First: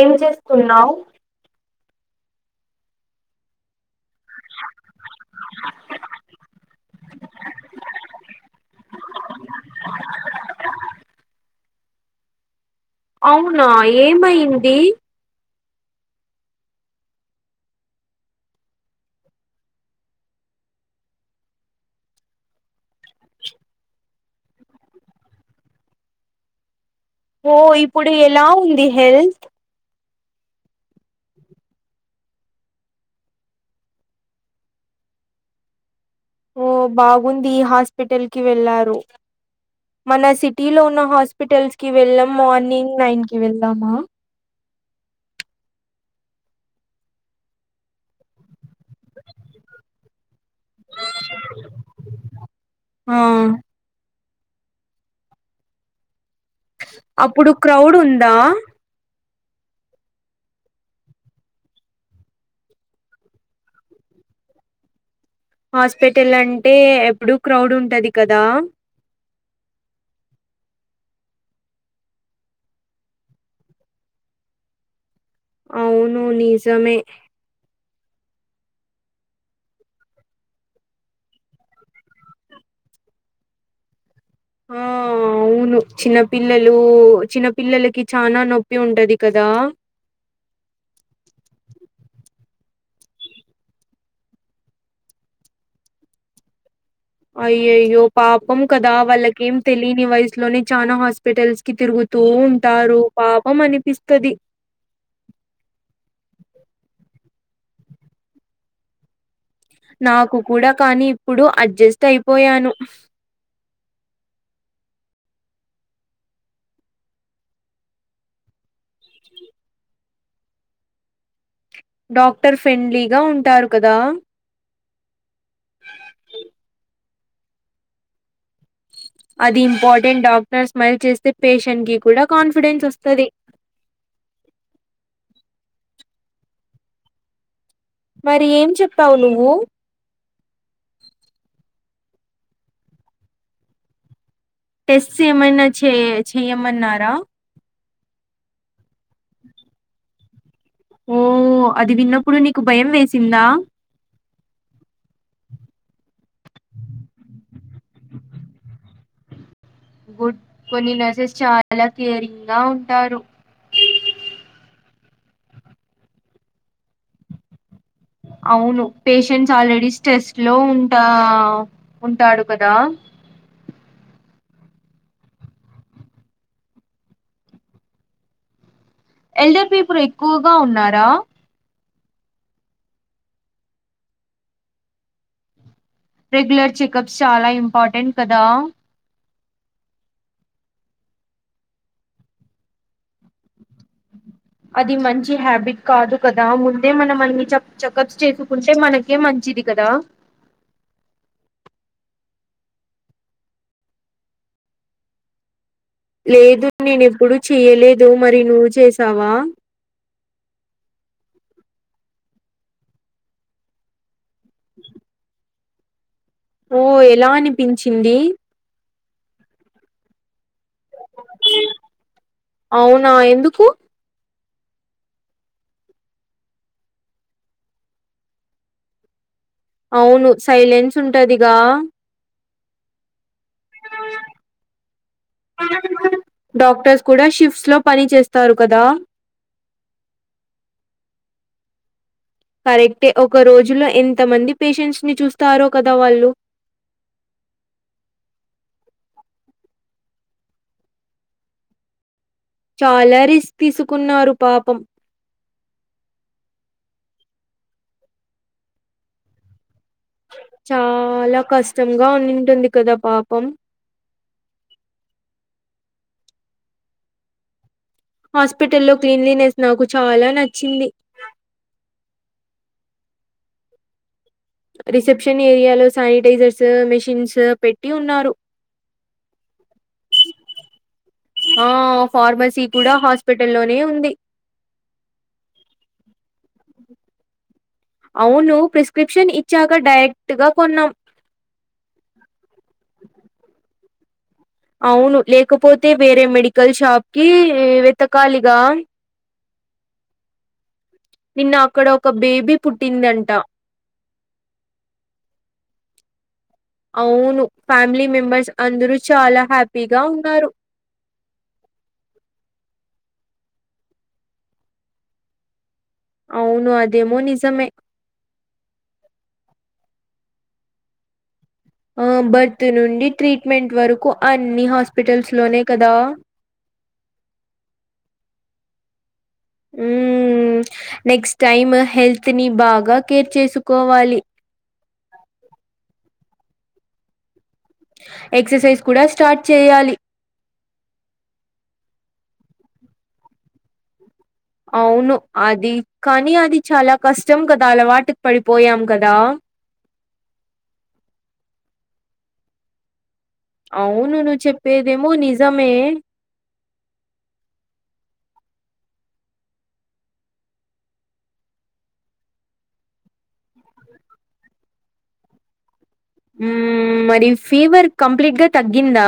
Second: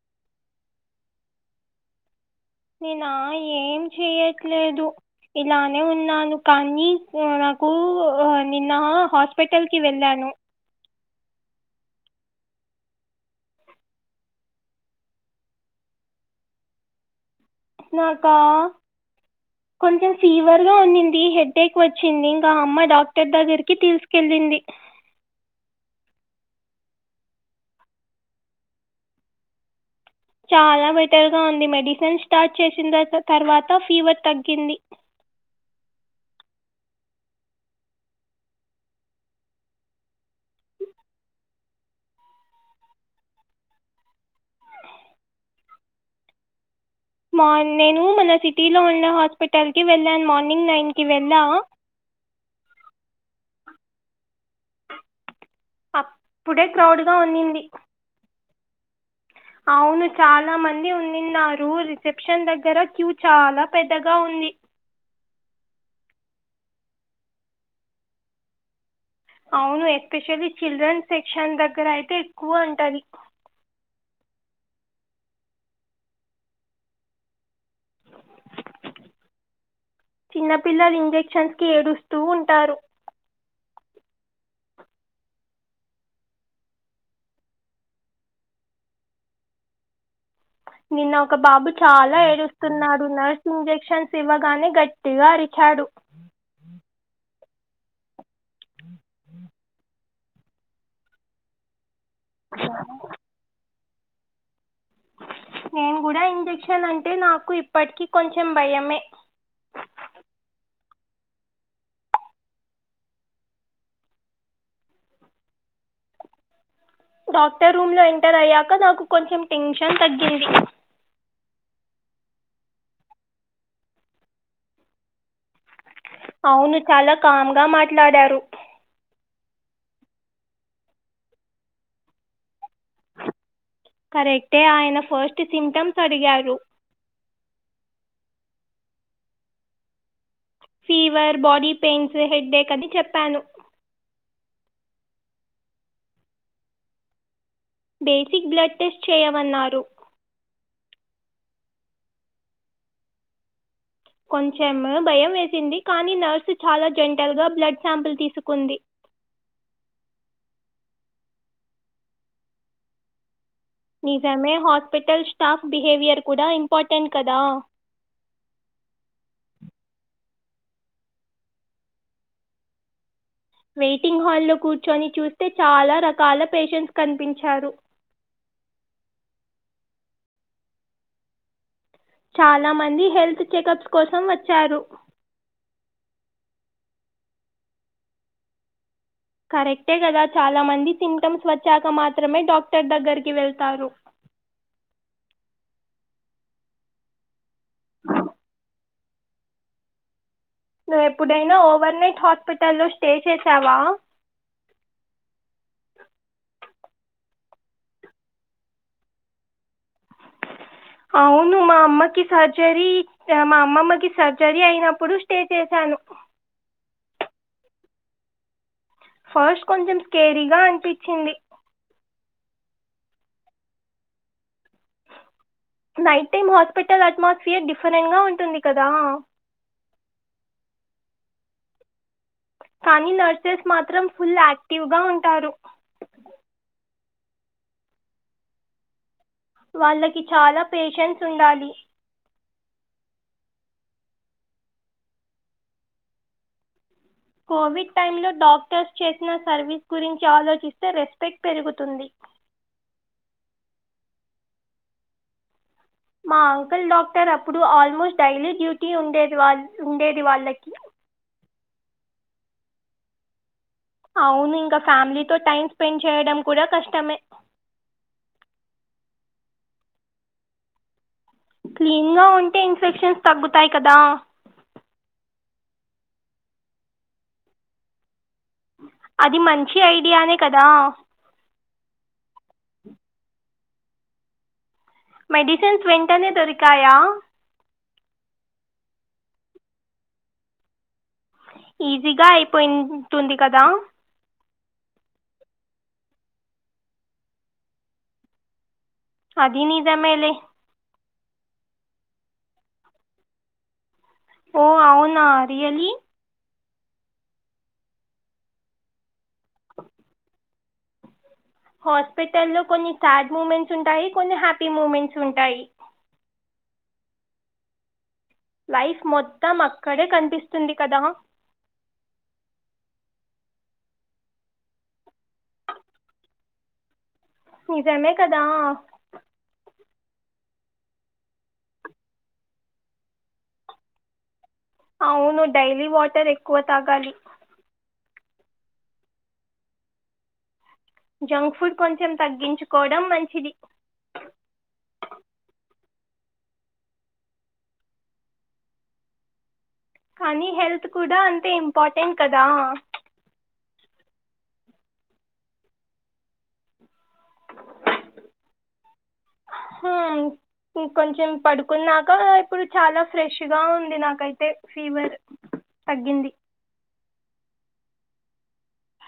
ఏం చేస్తున్నావు నేనా ఏం చెయ్యట్లేదు ఇలానే ఉన్నాను కానీ నాకు నిన్న హాస్పిటల్ కి వెళ్ళాను అవునా ఏమయింది నాకా కొంచెం ఫీవర్ గా ఉన్నింది హెడ్ఎక్ వచ్చింది ఇంకా అమ్మ డాక్టర్ దగ్గరికి తీసుకెళ్ళింది ఓ ఇప్పుడు ఎలా ఉంది హెల్త్ చాలా బెటర్ గా ఉంది మెడిసిన్ స్టార్ట్ చేసిన తర్వాత ఫీవర్ తగ్గింది ఓ బాగుంది హాస్పిటల్ కి వెళ్ళారు మన సిటీ లో ఉన్న హాస్పిటల్స్ కి వెళ్ళం మార్నింగ్ నైన్ కి వెళ్దామా మా నేను మన సిటీ లో ఉన్న హాస్పిటల్ కి వెళ్ళా మార్నింగ్ నైన్ కి వెళ్ళా ఆ అప్పుడే క్రౌడ్ గా అప్పుడు ఉన్నింది క్రౌడ్ వుందా అవును చాలా మంది అన్నిన్నారు రిసెప్షన్ దగ్గర క్యూ చాలా పెద్దగా ఉంది హాస్పిటల్ అంటే ఎప్పుడు క్రౌడ్ ఉంటది కదా అవును ఎస్పెషల్లీ చిల్డ్రన్ సెక్షన్ దగ్గర అయితే ఎక్కువ ఉంటది అవును నిజమే చిన్న పిల్లలు ఇంజక్షన్స్కి ఏడుస్తూ ఉంటారు ఆ అవును చిన్న పిల్లలు చిన్న పిల్లలకి చనా నొప్పి ఉంటది కదా నిన్న ఒక బాబు చాలా ఏడుస్తున్నాడు నర్స్ ఇంజక్షన్స్ ఇవ్వగానే గట్టిగా అరిచాడు అయ్యయ్యో పాపం కదా వాళ్ళకేం తెలియని వయసులోనే చానా హాస్పిటల్స్ కి తిరుగుతూ ఉంటారు పాపం అనిపిస్తది నేను కూడా ఇంజెక్షన్ అంటే నాకు ఇప్పటికి కొంచెం భయమే నాకు కూడా కానీ ఇప్పుడు అడ్జస్ట్ అయిపోయాను డాక్టర్ రూమ్ లో ఎంటర్ అయ్యాక నాకు కొంచెం టెన్షన్ తగ్గింది డాక్టర్ ఫ్రెండ్లీగా ఉంటారు కదా అవును చాలా కామ్ గా మాట్లాడారు అది ఇంపార్టెంట్ డాక్టర్ స్మైల్ చేస్తే పేషెంట్ కి కూడా కాన్ఫిడెన్స్ వస్తది కరెక్టే ఆయన ఫస్ట్ సిమ్టమ్స్ అడిగారు మరి ఏం చెప్పావు నువ్వు fever body pains headache అది చెప్పాను టెస్ట్స్ ఏమైనా చే చెయమన్నారా బేసిక్ బ్లడ్ టెస్ట్ చేయమన్నారు ఓ అది విన్నప్పుడు నీకు భయం వేసిందా కొంచెం భయం వేసింది కానీ నర్సు చాలా జెంటల్ గా బ్లడ్ శాంపుల్ తీసుకుంది గుడ్ కొన్ని నర్సెస్ చాలా కేరింగ్ గా ఉంటారు నిజమే హాస్పిటల్ స్టాఫ్ బిహేవియర్ కూడా ఇంపార్టెంట్ కదా అవును పేషెంట్స్ ఆల్రెడీ స్ట్రెస్ట్ లో ఉంటా ఉంటాడు కదా వెయిటింగ్ హాల్లో కూర్చొని చూస్తే చాలా రకాల పేషెంట్స్ కనిపించారు ఎల్డర్ పీపుల్ ఎక్కువగా ఉన్నారా చాలా మంది హెల్త్ చెకప్స్ కోసం వచ్చారు రెగ్యులర్ చెకప్స్ చాలా ఇంపార్టెంట్ కదా కరెక్టే కదా చాలా మంది సిమ్టమ్స్ వచ్చాక మాత్రమే డాక్టర్ దగ్గరికి వెళ్తారు అది మంచి హ్యాబిట్ కాదు కదా ముందే మనం అన్ని చె చెకప్స్ చేసుకుంటే మన కే మంచిది కదా నువ్ ఎప్పుడైనా ఓవర్ నైట్ హాస్పిటల్లో స్టే చేసావా లేదు నేనేప్పుడు చెయ్యలేదు మరి నువ్వు చేసావా అవును మా అమ్మకి సర్జరీ మా అమ్మమ్మకి సర్జరీ అయినప్పుడు స్టే చేశాను ఓ ఎలా అనిపించింది ఫస్ట్ కొంచెం స్కేరీగా అనిపిచింది అవునా ఎందుకు night time hospital atmosphere different గా ఉంటుంది కదా అవును సైలెన్స్ ఉంటదిగా కానీ నర్సెస్ మాత్రం ఫుల్ యాక్టివ్ గా ఉంటారు డాక్టర్స్ కూడ షిఫ్ట్స్ లో పని చేస్తారు కదా వాళ్ళకి చాలా పేషన్స్ ఉండాలి కరెక్టే ఒక రోజు లో ఎంత మంది పేషెంట్స్ ని చూస్తారో కద వాళ్ళు కోవిడ్ టైం లో డాక్టర్స్ చేసిన సర్వీస్ గురించి ఆలోచిస్తే రెస్పెక్ట్ పెరుగుతుంది చాలా రిస్క్ తీసుకున్నారు పాపం మా అంకుల్ డాక్టర్ అప్పుడు ఆల్మోస్ట్ డైలీ డ్యూటీ ఉండేది వాళ్ చాలా కష్టంగా ఉండింటుంది కదా పాపం అవును ఇంకా ఫ్యామిలీతో టైం స్పెండ్ చేయడం కూడ కష్టమే హాస్పిటల్లో క్లీన్లీనెస్ నాకు చాలా నచ్చింది క్లీన్ గా ఉంటే ఇన్ఫెక్షన్స్ తగ్గుతాయి కదా రిసెప్షన్ ఏరియాలో శానిటైజర్సు మెషిన్సు పెట్టి ఉన్నారు అది మంచి ఐడియానే కదా ఆ ఫార్మసీ కూడా హాస్పిటల్ లోనే ఉంది మెడిసెన్స్ వెంటనే దొరికాయా అవును ప్రిస్క్రిప్షన్ ఇచ్చాక డైరెక్ట్ గా కొన్నాం ఈజీగా అయిపోయిం టుంది కదా అవును లేకపోతే వేరే మెడికల్ షాప్ కీ వెతకాలిగా అదీ నిజమే లే నిన్న అక్కడ ఒక బేబీ పుట్టిందంట ఓ అవునా రియల్లి అవును ఫ్యామిలీ మెంబర్స్ అందరు చాలా హ్యాపీగా ఉన్నారు హాస్పిటల్ లో కొన్ని సాడ్ మూమెంట్స్ ఉంటాయి కొన్ని హ్యాపీ మూమెంట్స్ ఉంటాయి అవును అదేమొ నిజమే లైఫ్ మొత్తం అక్కడే కనిపిస్తుంది కదా ఆ బర్త్ నుండి ట్రిట్మెంట్ వరకు అన్ని హాస్పిటల్స్ లోనే కదా నిజమే కదా మ్ నెక్స్ట్ టైమ్ హెల్త్ ని బాగా కేర్ చేసుకోవాలి అవును డైలీ వాటర్ ఎక్కువ తాగాలి ఎక్ససైస్ కూడా స్టార్ట్ చేయ్యాలి జంక్ ఫుడ్ కొంచెం తగ్గించుకోవడం మంచిది అవును అది కానీ అది చాలా కష్టం కదా అలవాటుకు పడిపోయాం కదా కానీ హెల్త్ కూడా అంతే ఇంపార్టెంట్ కదా అవును నువ్ చెప్పేదేమో నిజమే హా ఇంకొంచెం పడుకున్నాకా ఇప్పుడు చాలా ఫ్రెష్ గా ఉంది నాకైతే ఫీవర్ తగ్గింది మ్ మరి ఫీవర్ కంప్లీట్ గా తగ్గిందా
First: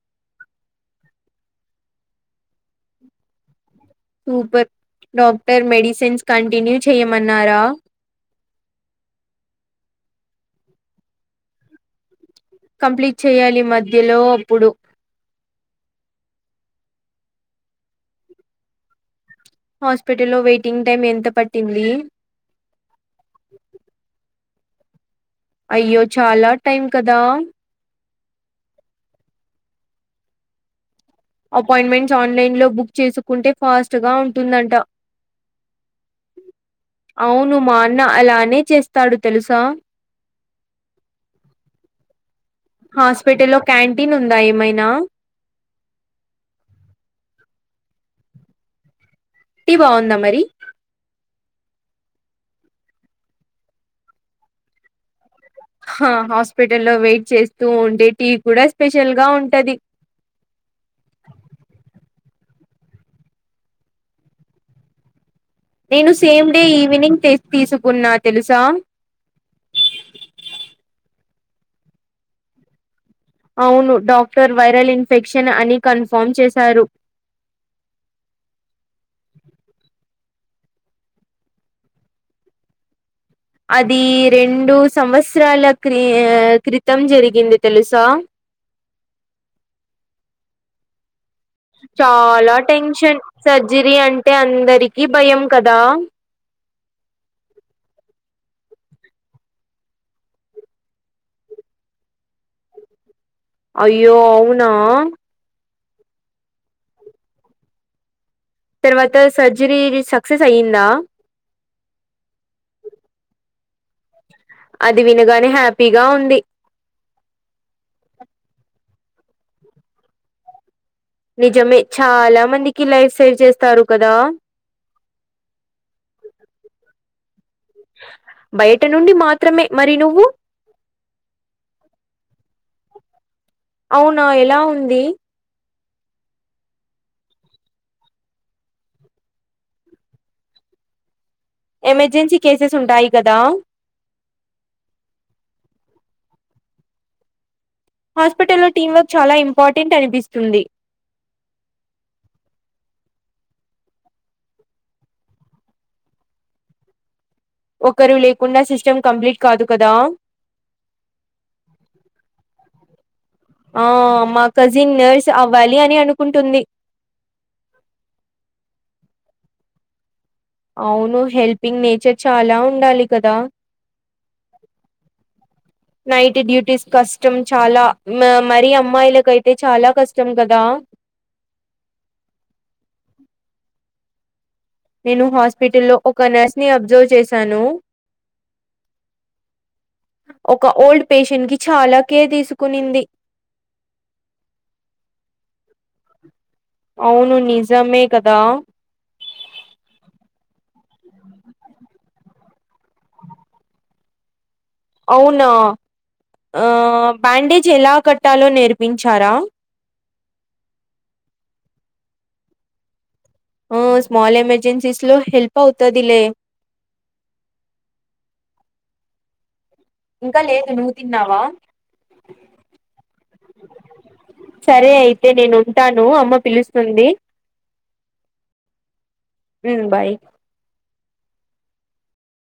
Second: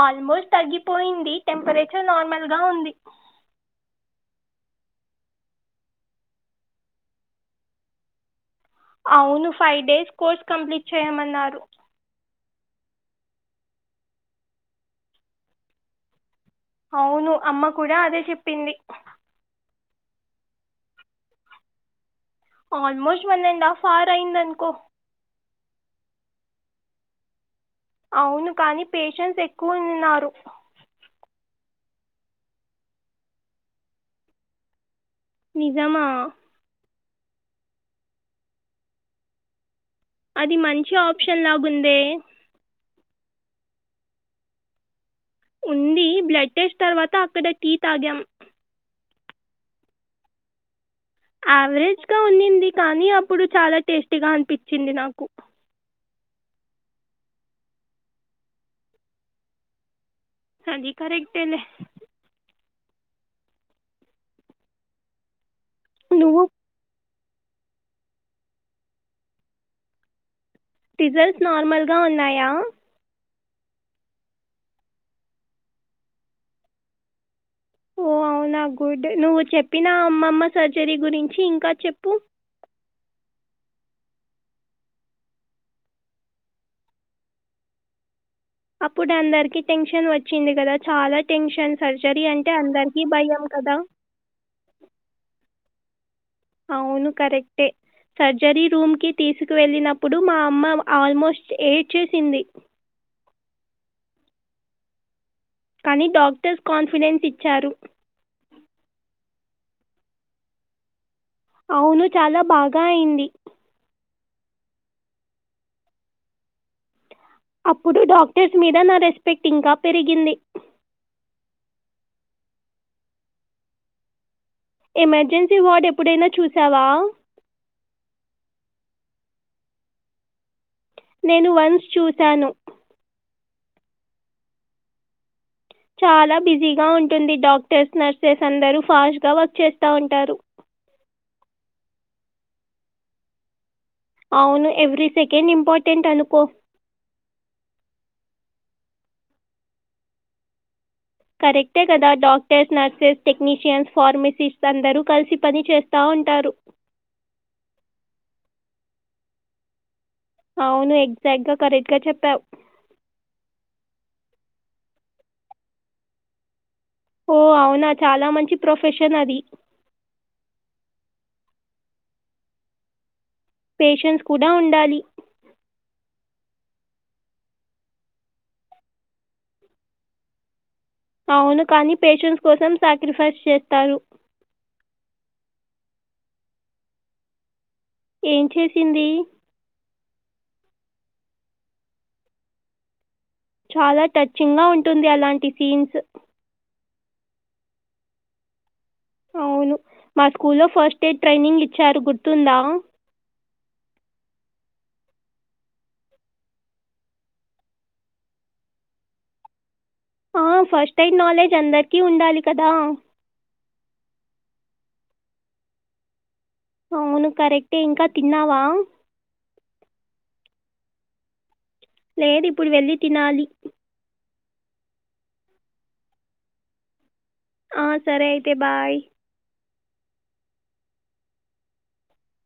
ఆల్మోస్ట్ తగ్గిపోయింది టెంపరేచర్ నార్మల్ గా ఉంది సూపర్ డాక్టర్ మెడిసిన్స్ కంటిన్యు చెయమన్నారా అవును ఫై డేస్ కోర్స్ కంప్లీట్ చేయమన్నారు కంప్లీట్ చెయాలి మధ్యలో అప్పుడు అవును అమ్మ కూడా అదే చెప్పింది హాస్పిటల్ లో వెయిటింగ్ టైం ఎంత పట్టిందీ almost one and half hour అయింది అన్కో అయ్యో చాలా టైం కదా అవును కాని పేషన్స్ ఎక్కువ ఉన్నారు అపాయింట్మెంట్స్ ఆన్లైన్ లో బుక్ చేసుకుంటే ఫాస్ట్ గా ఉంటుందంట నిజమా అవును మా అన్న అలానే చేస్తాడు తెలుసా అది మంచి ఆప్షన్ లాగుందే హాస్పిటల్ లో క్యాంటీన్ ఉందా ఏమైనా ఉంది బ్లడ్ టెస్ట్ తర్వాత అక్కడ టీ తాగాం టి బావుందా మరి యావరేజ్ గా ఉన్నింది కానీ అప్పుడు చాలా టేస్టీగా అనిపిచింది నాకు హ హాస్పిటల్ లో వెయిట్ చేస్తూ ఉంటే టీ కూడా స్పెషల్ గా ఉంటది అదీ కరెక్టే లే నేను నువ్వు సేమ్ డే ఈవినింగ్ తె తీసుకున్నా తెలుసా టిజల్స్ నార్మల్ గా ఉన్నాయా అవును డాక్టర్ వైరల్ ఇన్ఫెక్షన్ అని కన్ఫర్మ్ చేసారు ఓ అవునా గుడ్ నువ్వు చెప్పినా అమ్మమ్మ సర్జరీ గురించి ఇంకా చెప్పు అదీ రెండూ సంవత్సరాల క్రి క్రితం జరిగింది తెలుసా అప్పుడు అందరికి టెన్షన్ వచ్చింది కదా చాలా టెన్షన్ సర్జరీ అంటే అందరికిీ భయం కదా టె అందరికీ భయం కదా అవును కరెక్టే సర్జరీ రూమ్కి తీసుకు వెళ్ళినప్పుడు మా అమ్మ ఆల్మోస్ట్ ఏడ్ చేసింది అయ్యో అవునా కని డాక్టర్స్ కాన్ఫిడెన్స్ ఇచ్చారు తర్వాత సర్జరీ సక్సెస్ అయ్యిందా అవును చాలా బాగా అయింది అది వినగానే హ్యాపీగా ఉంది. అప్పుడు డాక్టర్స్ మీద నా రెస్పెక్ట్ ఇంకా పెరిగింది నిజమే చాలా మందికి లైఫ్ సేవ్ చేస్తారు. కదా ఎమర్జెన్సీ వార్డ్ ఎప్పుడైన చూసావా బయట నుండి మాత్రమే మరి నువ్వు నేను వన్స్ చూసాను అవునా ఎలా ఉంది. చాలా బిజీగా ఉంటుంది. డాక్టర్స్ నర్సెస్ అందరు ఫాస్ట్ గా వర్క్ చేస్తా ఉంటారు ఎమర్జెన్సీ కేసెస్ ఉంటాయి. కదా అవును ఎవ్రీ సెకెండ్ ఇంపార్టెంట్ అనుకో హాస్పిటల్ లో టీమ్ వర్క్ చాలా ఇంపార్టెంట్ అనిపిస్తుంది. కరెక్టే కదా డాక్టర్స్ నర్సెస్ టెక్నీషియన్స్ ఫార్మసిస్ట్స్ అందరు కలిసి పని చేస్ తా ఉంటారు ఒకరు లేకుండా సిస్టమ్ కంప్లీట్ కాదు కదా అవును ఎగ్జాక్ట్ గా కరెక్ట్ గా చెప్పావు ఆ మా కజిన్ నర్స్ అవ్వాలి. అని అనుకుంటుంది ఓ అవునా చాలా మంచి ప్రొఫెషన్ అది అవును. హెల్పింగ్ నేచర్ చాలా ఉండాలి. కదా పేషన్స్ కూడా ఉండాలి. నైట్ డ్యూటీస్ కష్టం చాలా మ మరి అమ్మాయిలకైతే చాలా కష్టం కదా అవును కాని పేషెన్స్ కోసం సాక్రిఫైస్ చేస్తారు. నేను హాస్పిటల్ లో ఒక నర్స్ ని అబ్జర్వ్ చేశాను. ఏం చేసింది. ఒక ఓల్డ్ పేషెంట్ కి చాలా కేర్ తీసుకునింది. చాలా టచింగ్ గా ఉంటుంది. అలాంటి సీన్స్ అవును నిజమే కదా అవును మా స్కూల్ లో ఫస్ట్ ఎయిడ్ ట్రైనింగ్ ఇచ్చారు గుర్తుందా అవునా బ్యాండేజ్ ఎలా కట్టాలో నేర్పించారా ఆ ఫస్ట్ ఎయిడ్ నాలెడ్జ్ అందరికి ఉండాలి. కదా ఆ స్మల్ ఎమర్జెన్సీస్ లో హెల్ప్ అవుతదిలే అవును కరెక్టే ఇంకా తిన్నావా ఇంకా లేదు నువ్వు తిన్నావా లేదు ఇప్పుడు వెళ్ళి తినాలి. సరే అయితే నేను ఉంటాను అమ్మ పిలుస్తుంది ఆ సరే అయితే బాయ్ హ్ బాయ్